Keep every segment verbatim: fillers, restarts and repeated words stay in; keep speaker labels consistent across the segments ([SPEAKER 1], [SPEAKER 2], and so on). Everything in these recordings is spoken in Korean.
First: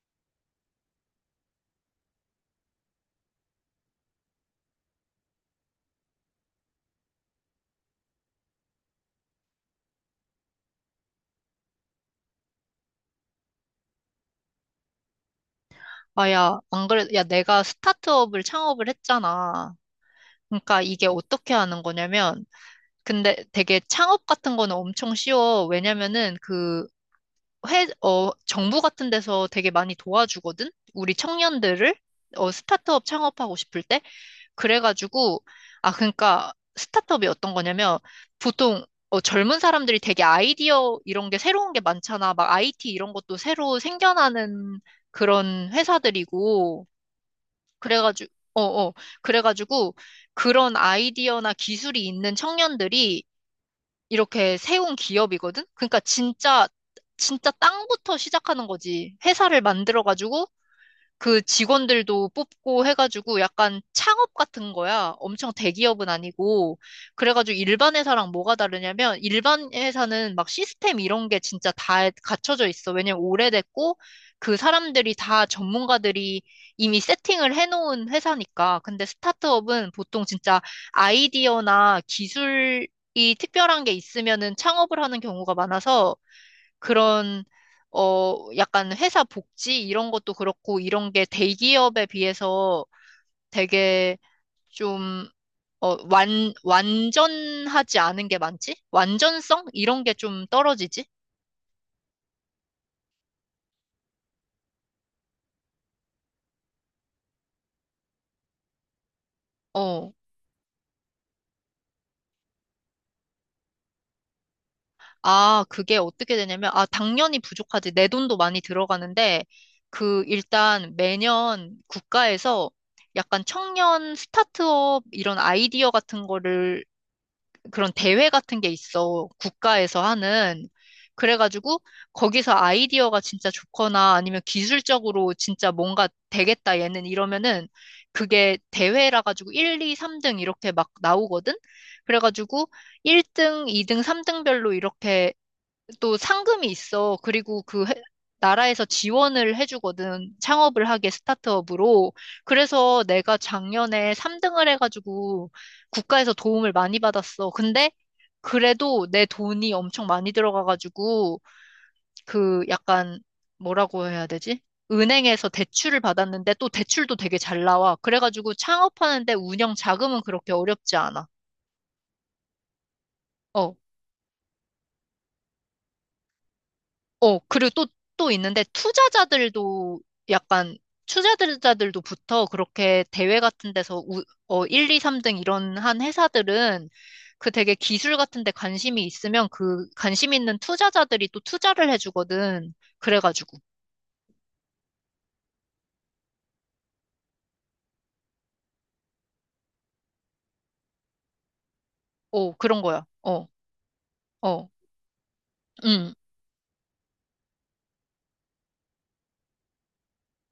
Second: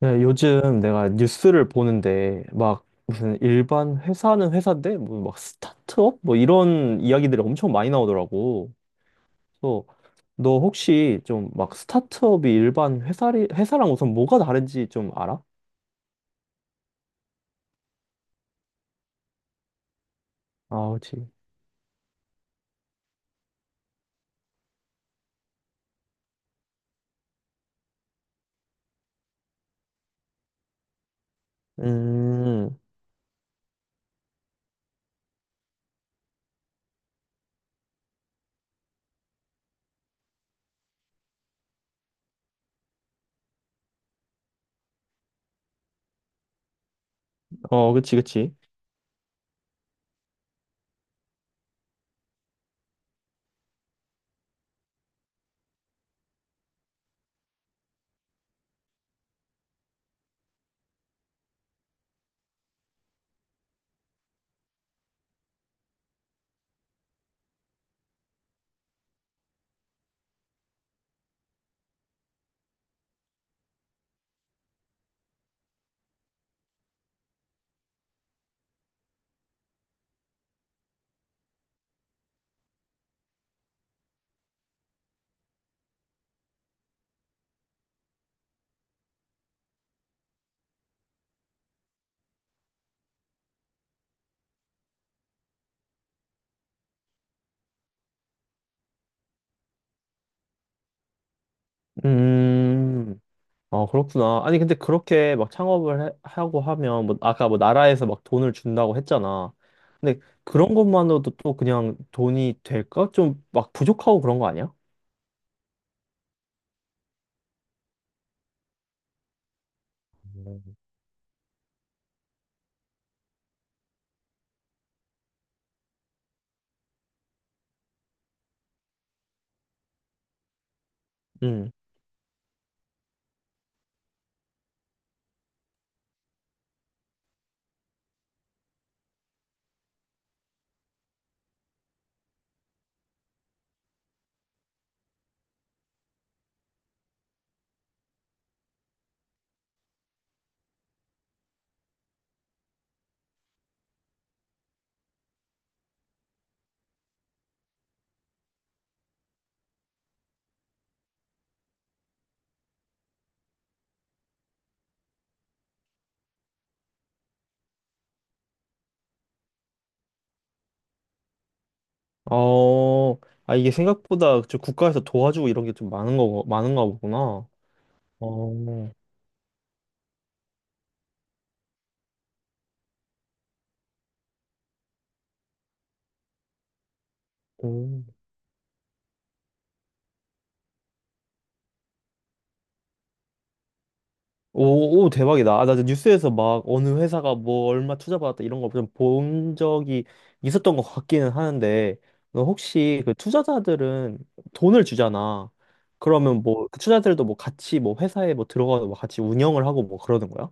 [SPEAKER 1] 네, 요즘 내가 뉴스를 보는데 막 무슨 일반 회사는 회사인데 뭐 막 스타트업 뭐 이런 이야기들이 엄청 많이 나오더라고. 그래서 너 혹시 좀 막 스타트업이 일반 회사리 회사랑 우선 뭐가 다른지 좀 알아?
[SPEAKER 2] 아, 야, 안 그래. 야, 내가 스타트업을 창업을 했잖아. 그러니까
[SPEAKER 1] 아,
[SPEAKER 2] 이게
[SPEAKER 1] 그렇지.
[SPEAKER 2] 어떻게 하는 거냐면, 근데 되게 창업 같은 거는 엄청 쉬워. 왜냐면은 그 회, 어, 정부 같은 데서 되게 많이 도와주거든? 우리 청년들을? 어,
[SPEAKER 1] 음,
[SPEAKER 2] 스타트업 창업하고 싶을 때? 그래가지고, 아, 그러니까 스타트업이 어떤 거냐면, 보통 어, 젊은 사람들이 되게 아이디어 이런 게 새로운 게 많잖아. 막 아이티 이런 것도 새로 생겨나는 그런 회사들이고,
[SPEAKER 1] 어, 그치,
[SPEAKER 2] 그래가지고,
[SPEAKER 1] 그치.
[SPEAKER 2] 어, 어. 그래가지고 그런 아이디어나 기술이 있는 청년들이 이렇게 세운 기업이거든? 그러니까 진짜, 진짜 땅부터 시작하는 거지. 회사를 만들어가지고 그 직원들도 뽑고 해가지고 약간 창업 같은 거야. 엄청 대기업은 아니고. 그래가지고 일반 회사랑 뭐가 다르냐면 일반 회사는 막 시스템 이런 게 진짜 다 갖춰져 있어. 왜냐면 오래됐고 그 사람들이 다 전문가들이 이미 세팅을 해놓은 회사니까. 근데 스타트업은 보통 진짜 아이디어나 기술이 특별한 게 있으면은 창업을 하는 경우가 많아서 그런 어 약간 회사 복지 이런 것도 그렇고 이런 게 대기업에 비해서 되게 좀 어, 완, 완전하지 않은 게 많지? 완전성? 이런 게 좀 떨어지지?
[SPEAKER 1] 음, 아, 그렇구나. 아니, 근데 그렇게 막 창업을 해- 하고 하면, 뭐, 아까 뭐 나라에서 막 돈을 준다고 했잖아.
[SPEAKER 2] 어.
[SPEAKER 1] 근데 그런 것만으로도 또 그냥 돈이 될까? 좀 막 부족하고 그런 거 아니야?
[SPEAKER 2] 아, 그게 어떻게 되냐면, 아, 당연히 부족하지. 내 돈도 많이 들어가는데, 그,
[SPEAKER 1] 음.
[SPEAKER 2] 일단 매년 국가에서 약간 청년 스타트업 이런 아이디어 같은 거를 그런 대회 같은 게 있어. 국가에서 하는.
[SPEAKER 1] 응.
[SPEAKER 2] 그래가지고 거기서 아이디어가 진짜 좋거나 아니면 기술적으로 진짜 뭔가 되겠다 얘는 이러면은 그게 대회라 가지고 일, 이, 삼 등 이렇게 막 나오거든? 그래가지고 일 등, 이 등, 삼 등별로 이렇게 또 상금이 있어. 그리고 그 해- 나라에서 지원을 해주거든. 창업을 하게 스타트업으로. 그래서 내가 작년에 삼 등을 해가지고 국가에서 도움을 많이 받았어. 근데 그래도 내 돈이 엄청 많이 들어가가지고 그 약간 뭐라고 해야 되지? 은행에서 대출을 받았는데 또 대출도 되게 잘 나와. 그래가지고 창업하는데 운영 자금은 그렇게 어렵지 않아.
[SPEAKER 1] 어, 아, 이게
[SPEAKER 2] 어.
[SPEAKER 1] 생각보다 저 국가에서 도와주고 이런 게 좀 많은 거, 많은가
[SPEAKER 2] 어,
[SPEAKER 1] 보구나.
[SPEAKER 2] 그리고 또, 또 있는데,
[SPEAKER 1] 어,
[SPEAKER 2] 투자자들도 약간, 투자자들도 붙어 그렇게 대회 같은 데서 우, 어, 일, 이, 삼 등 이런 한 회사들은 그 되게
[SPEAKER 1] 오.
[SPEAKER 2] 기술 같은 데 관심이 있으면 그 관심 있는 투자자들이 또 투자를 해주거든. 그래가지고.
[SPEAKER 1] 오, 오, 대박이다. 아, 나 뉴스에서 막 어느 회사가 뭐 얼마 투자받았다 이런 거 좀 본 적이 있었던 것 같기는 하는데, 너
[SPEAKER 2] 어, 그런
[SPEAKER 1] 혹시
[SPEAKER 2] 거야.
[SPEAKER 1] 그
[SPEAKER 2] 어,
[SPEAKER 1] 투자자들은
[SPEAKER 2] 어,
[SPEAKER 1] 돈을 주잖아.
[SPEAKER 2] 음.
[SPEAKER 1] 그러면 뭐 그 투자자들도 뭐 같이 뭐 회사에 뭐 들어가서 뭐 같이 운영을 하고 뭐 그러는 거야?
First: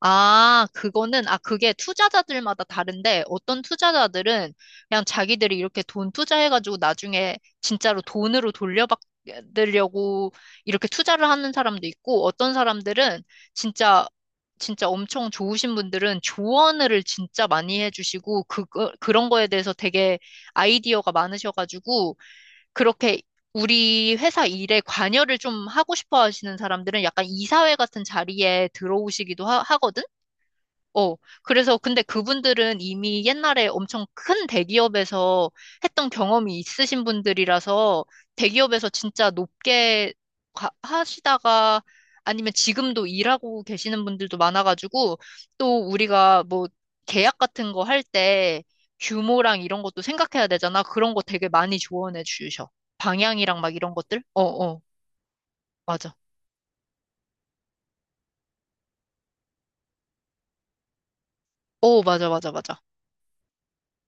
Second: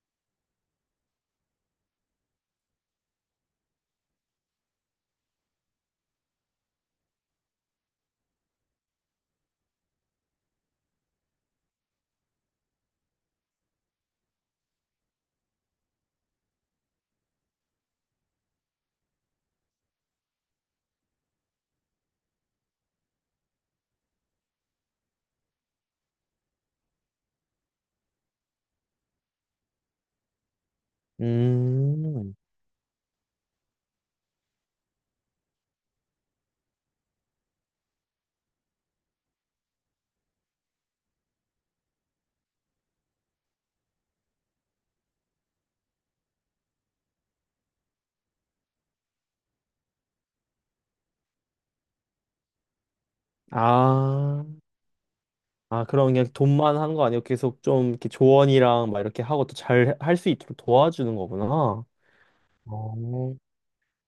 [SPEAKER 2] 아, 그거는, 아, 그게 투자자들마다 다른데, 어떤 투자자들은 그냥 자기들이 이렇게 돈 투자해가지고 나중에 진짜로 돈으로 돌려받으려고 이렇게 투자를 하는 사람도 있고, 어떤 사람들은 진짜, 진짜 엄청 좋으신 분들은 조언을 진짜 많이 해주시고, 그, 그- 그런 거에 대해서 되게 아이디어가 많으셔가지고, 그렇게 우리 회사 일에 관여를 좀 하고 싶어 하시는 사람들은 약간 이사회 같은 자리에 들어오시기도 하, 거든. 어, 그래서 근데
[SPEAKER 1] 음,
[SPEAKER 2] 그분들은 이미 옛날에 엄청 큰 대기업에서 했던 경험이 있으신 분들이라서 대기업에서 진짜 높게 가- 하시다가 아니면 지금도 일하고 계시는 분들도 많아가지고 또 우리가 뭐 계약 같은 거 할 때 규모랑 이런 것도 생각해야 되잖아. 그런 거 되게 많이 조언해 주셔. 방향이랑 막 이런 것들? 어,
[SPEAKER 1] 아,
[SPEAKER 2] 어,
[SPEAKER 1] 아, 그럼
[SPEAKER 2] 맞아.
[SPEAKER 1] 그냥 돈만 한 거 아니고 계속 좀 이렇게 조언이랑 막 이렇게 하고 또 잘 할 수 있도록 도와주는 거구나.
[SPEAKER 2] 어, 맞아, 맞아, 맞아.
[SPEAKER 1] 어.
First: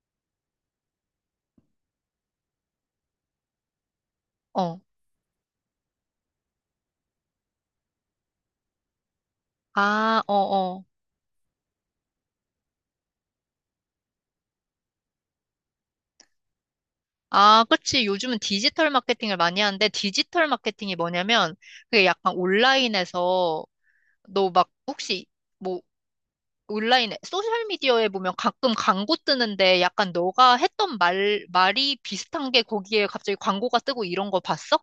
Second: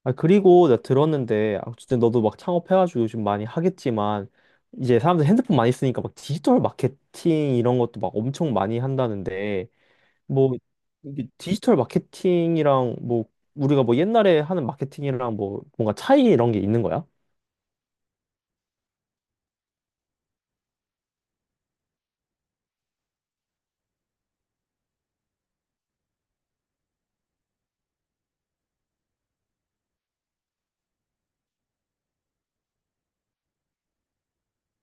[SPEAKER 1] 아, 그리고 나 들었는데, 아, 어쨌든 너도 막 창업해가지고 요즘 많이 하겠지만,
[SPEAKER 2] 어.
[SPEAKER 1] 이제 사람들 핸드폰 많이 쓰니까 막 디지털 마케팅 이런 것도 막 엄청 많이 한다는데,
[SPEAKER 2] 아, 어,
[SPEAKER 1] 뭐,
[SPEAKER 2] 어.
[SPEAKER 1] 이게 디지털 마케팅이랑 뭐, 우리가 뭐 옛날에 하는 마케팅이랑 뭐, 뭔가 차이 이런 게 있는 거야?
[SPEAKER 2] 아, 그치. 요즘은 디지털 마케팅을 많이 하는데, 디지털 마케팅이 뭐냐면, 그게 약간 온라인에서, 너 막, 혹시, 뭐, 온라인에, 소셜미디어에 보면 가끔 광고 뜨는데, 약간 너가 했던 말, 말이 비슷한 게 거기에 갑자기 광고가 뜨고 이런 거 봤어?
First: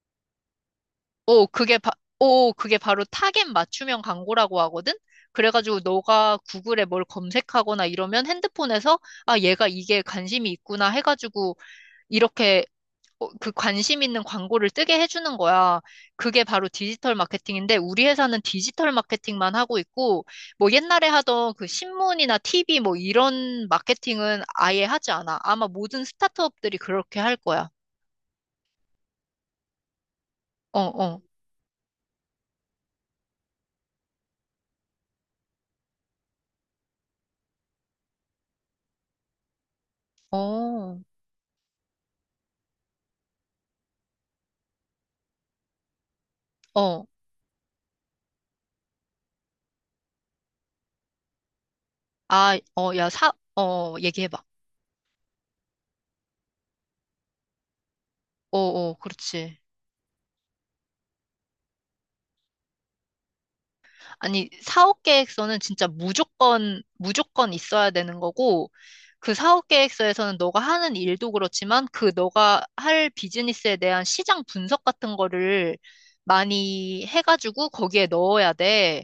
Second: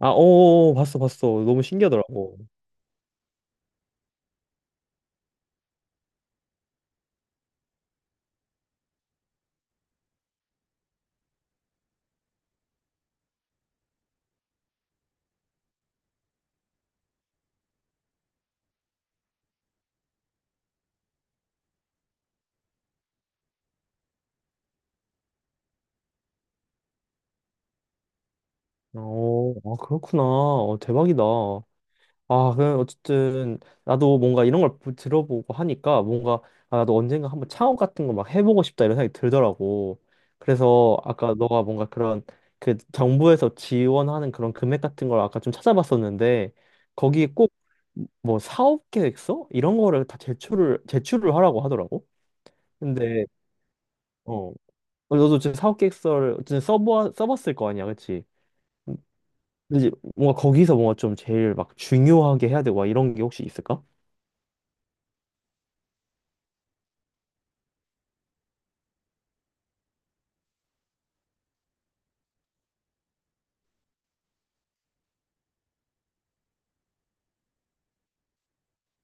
[SPEAKER 1] 아, 어, 어, 어, 봤어, 봤어.
[SPEAKER 2] 오,
[SPEAKER 1] 너무
[SPEAKER 2] 그게, 바,
[SPEAKER 1] 신기하더라고.
[SPEAKER 2] 오, 그게 바로 타겟 맞춤형 광고라고 하거든? 그래가지고 너가 구글에 뭘 검색하거나 이러면 핸드폰에서, 아, 얘가 이게 관심이 있구나 해가지고, 이렇게 어, 그 관심 있는 광고를 뜨게 해주는 거야. 그게 바로 디지털 마케팅인데, 우리 회사는 디지털 마케팅만 하고 있고, 뭐 옛날에 하던 그 신문이나 티비 뭐 이런 마케팅은 아예 하지 않아. 아마 모든 스타트업들이 그렇게 할 거야.
[SPEAKER 1] 어, 아, 그렇구나. 어,
[SPEAKER 2] 어, 어,
[SPEAKER 1] 대박이다. 아, 그 어쨌든 나도 뭔가 이런 걸 부- 들어보고 하니까 뭔가 아, 나도 언젠가 한번 창업 같은 거 막 해보고 싶다 이런 생각이 들더라고. 그래서
[SPEAKER 2] 어,
[SPEAKER 1] 아까 너가 뭔가 그런 그 정부에서 지원하는 그런 금액 같은 걸 아까 좀 찾아봤었는데
[SPEAKER 2] 어.
[SPEAKER 1] 거기 꼭 뭐 사업 계획서 이런 거를 다 제출을 제출을 하라고 하더라고.
[SPEAKER 2] 아, 어, 야,
[SPEAKER 1] 근데
[SPEAKER 2] 사, 어, 얘기해봐.
[SPEAKER 1] 어 너도 지금 사업 계획서를 어쨌든 써보 써봤을 거 아니야, 그치.
[SPEAKER 2] 어, 어, 그렇지.
[SPEAKER 1] 근데 이제 뭔가 거기서 뭔가 좀 제일 막 중요하게 해야 되고 막 이런 게 혹시 있을까?
[SPEAKER 2] 아니, 사업 계획서는 진짜 무조건, 무조건 있어야 되는 거고, 그 사업 계획서에서는 너가 하는 일도 그렇지만, 그 너가 할 비즈니스에 대한 시장 분석 같은 거를 많이 해가지고 거기에 넣어야 돼.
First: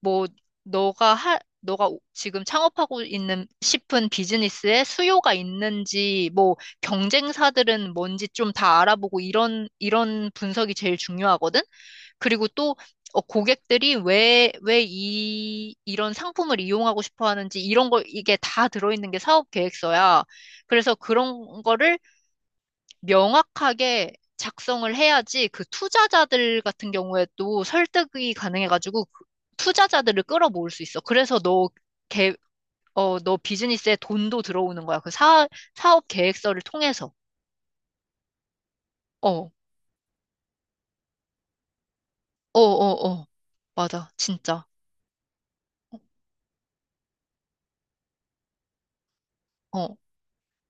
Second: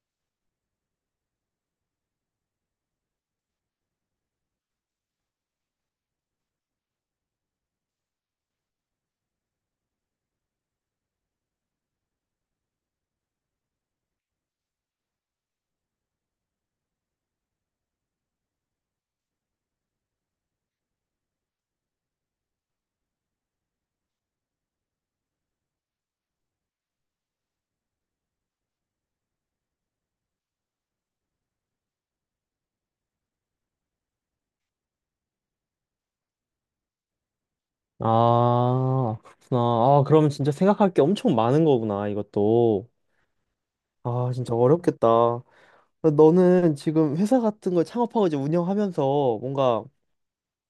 [SPEAKER 2] 뭐, 너가 할, 너가 오- 지금 창업하고 있는 싶은 비즈니스에 수요가 있는지, 뭐, 경쟁사들은 뭔지 좀 다 알아보고 이런, 이런 분석이 제일 중요하거든? 그리고 또 어, 고객들이 왜, 왜 이, 이런 상품을 이용하고 싶어 하는지 이런 걸 이게 다 들어있는 게 사업 계획서야. 그래서 그런 거를 명확하게 작성을 해야지 그 투자자들 같은 경우에 도 설득이 가능해가지고 그 투자자들을 끌어모을 수 있어. 그래서 너 개, 어, 너 비즈니스에 돈도 들어오는 거야. 그 사, 사업 계획서를 통해서.
[SPEAKER 1] 아,
[SPEAKER 2] 어, 어,
[SPEAKER 1] 그렇구나. 아, 그럼 진짜 생각할 게 엄청 많은 거구나,
[SPEAKER 2] 어,
[SPEAKER 1] 이것도.
[SPEAKER 2] 어. 맞아.
[SPEAKER 1] 아, 진짜
[SPEAKER 2] 진짜.
[SPEAKER 1] 어렵겠다. 너는 지금 회사 같은 걸 창업하고 이제 운영하면서 뭔가
[SPEAKER 2] 어,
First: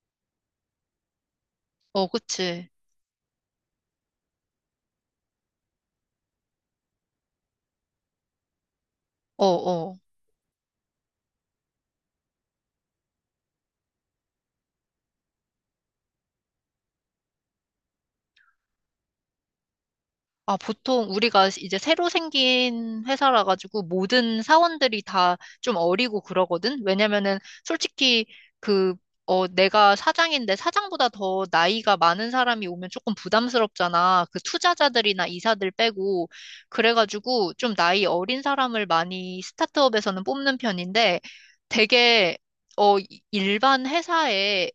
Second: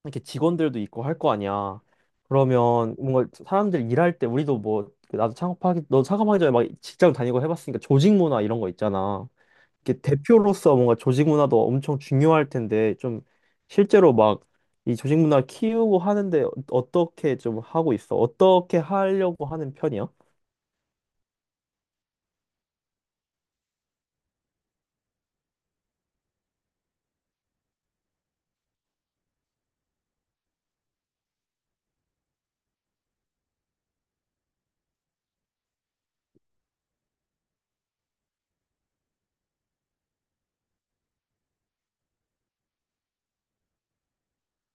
[SPEAKER 1] 이렇게 직원들도 있고 할 거 아니야.
[SPEAKER 2] 어, 그치.
[SPEAKER 1] 그러면 뭔가 사람들 일할 때 우리도 뭐, 나도 창업하기, 너 창업하기 전에 막 직장 다니고 해봤으니까 조직 문화 이런 거 있잖아.
[SPEAKER 2] 어, 어.
[SPEAKER 1] 이렇게 대표로서 뭔가 조직 문화도 엄청 중요할 텐데 좀 실제로 막 이 조직 문화 키우고 하는데 어- 어떻게 좀 하고 있어? 어떻게 하려고 하는 편이야?
[SPEAKER 2] 아, 보통 우리가 이제 새로 생긴 회사라 가지고 모든 사원들이 다 좀 어리고 그러거든? 왜냐면은 솔직히 그, 어, 내가 사장인데 사장보다 더 나이가 많은 사람이 오면 조금 부담스럽잖아. 그 투자자들이나 이사들 빼고. 그래가지고 좀 나이 어린 사람을 많이 스타트업에서는 뽑는 편인데 되게, 어, 일반 회사에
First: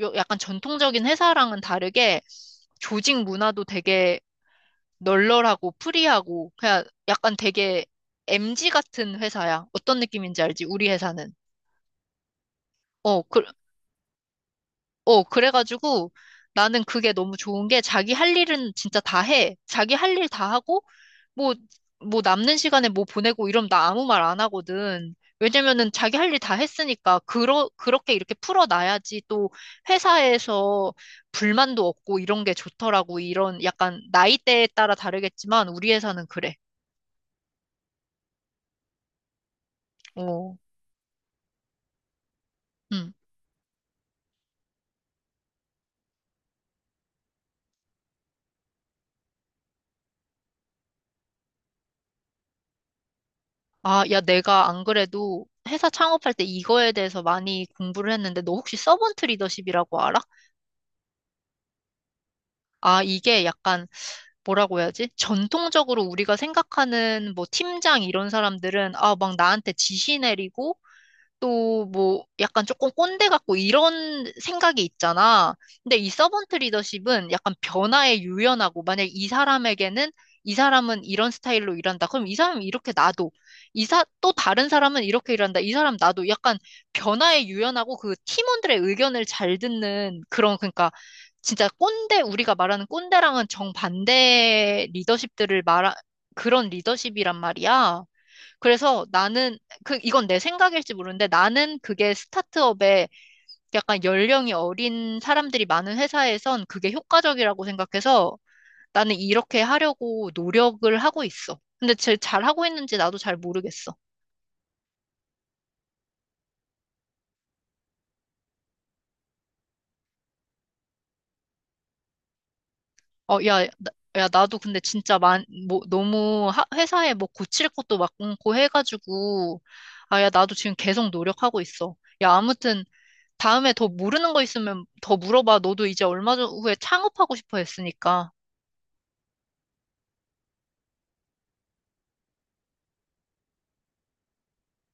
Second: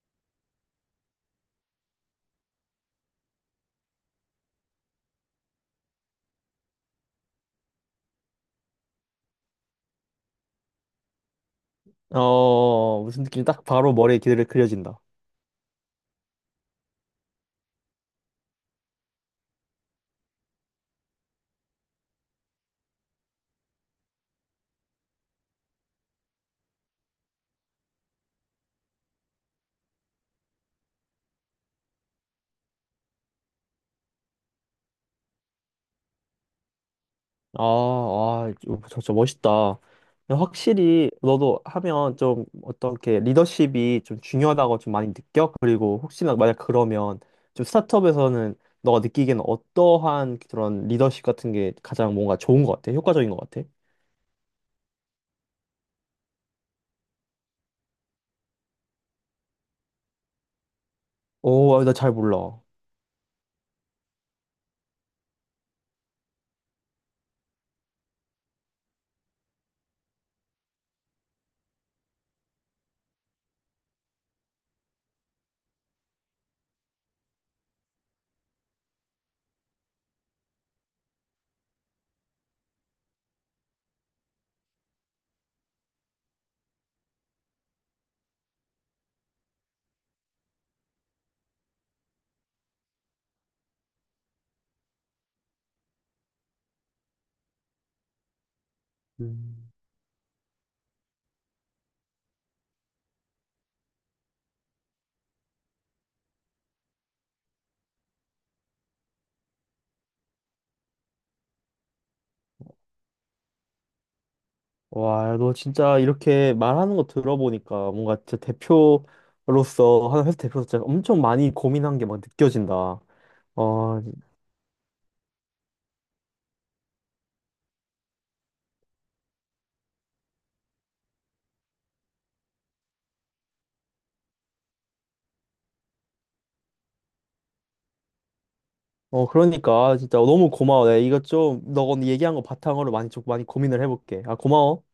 [SPEAKER 2] 요- 약간 전통적인 회사랑은 다르게 조직 문화도 되게 널널하고 프리하고 그냥 약간 되게 엠지 같은 회사야. 어떤 느낌인지 알지? 우리 회사는.
[SPEAKER 1] 어,
[SPEAKER 2] 어,
[SPEAKER 1] 무슨
[SPEAKER 2] 그,
[SPEAKER 1] 느낌이 딱 바로 머리에 기대를 그려진다.
[SPEAKER 2] 어, 그래가지고 나는 그게 너무 좋은 게 자기 할 일은 진짜 다 해. 자기 할 일 다 하고 뭐, 뭐 남는 시간에 뭐 보내고 이러면 나 아무 말 안 하거든. 왜냐면은 자기 할 일 다 했으니까 그러, 그렇게 이렇게 풀어놔야지 또 회사에서 불만도 없고 이런 게 좋더라고. 이런 약간 나이대에 따라 다르겠지만 우리 회사는 그래.
[SPEAKER 1] 아, 아, 저, 저 멋있다.
[SPEAKER 2] 어.
[SPEAKER 1] 확실히 너도 하면 좀
[SPEAKER 2] 음.
[SPEAKER 1] 어떻게 리더십이 좀 중요하다고 좀 많이 느껴? 그리고 혹시나 만약 그러면 좀 스타트업에서는 너가 느끼기에는 어떠한 그런 리더십 같은 게 가장 뭔가 좋은 것 같아? 효과적인 것 같아?
[SPEAKER 2] 아, 야, 내가 안 그래도 회사 창업할 때 이거에 대해서 많이 공부를 했는데, 너 혹시 서번트 리더십이라고 알아?
[SPEAKER 1] 오, 나 잘 몰라.
[SPEAKER 2] 아, 이게 약간 뭐라고 해야지? 전통적으로 우리가 생각하는 뭐 팀장 이런 사람들은, 아, 막 나한테 지시 내리고, 또 뭐 약간 조금 꼰대 같고 이런 생각이 있잖아. 근데 이 서번트 리더십은 약간 변화에 유연하고 만약 이 사람에게는 이 사람은 이런 스타일로 일한다. 그럼 이 사람은 이렇게 놔둬. 이사 또 다른 사람은 이렇게 일한다. 이 사람 놔둬. 약간 변화에 유연하고 그 팀원들의 의견을 잘 듣는 그런 그러니까 진짜 꼰대 우리가 말하는 꼰대랑은 정반대 리더십들을 말하 그런 리더십이란 말이야. 그래서 나는
[SPEAKER 1] 음.
[SPEAKER 2] 그 이건 내 생각일지 모르는데 나는 그게 스타트업에 약간 연령이 어린 사람들이 많은 회사에선 그게 효과적이라고 생각해서 나는 이렇게 하려고 노력을 하고 있어. 근데 제 잘 하고 있는지 나도 잘 모르겠어.
[SPEAKER 1] 와, 너 진짜 이렇게 말하는 거 들어보니까 뭔가 진짜 대표로서, 한 회사 대표로서 진짜 엄청 많이 고민한 게 막 느껴진다. 어,
[SPEAKER 2] 어, 야, 나, 야, 나도 근데 진짜 만, 뭐, 너무 하- 회사에 뭐 고칠 것도 많고 해가지고, 아, 야, 나도 지금 계속 노력하고 있어. 야, 아무튼 다음에 더 모르는 거 있으면 더 물어봐. 너도 이제 얼마 전 후에 창업하고 싶어 했으니까.
[SPEAKER 1] 어, 그러니까 진짜 너무 고마워. 내가 이거 좀, 너가 오늘 얘기한 거 바탕으로 많이 좀 많이 고민을 해볼게. 아, 고마워.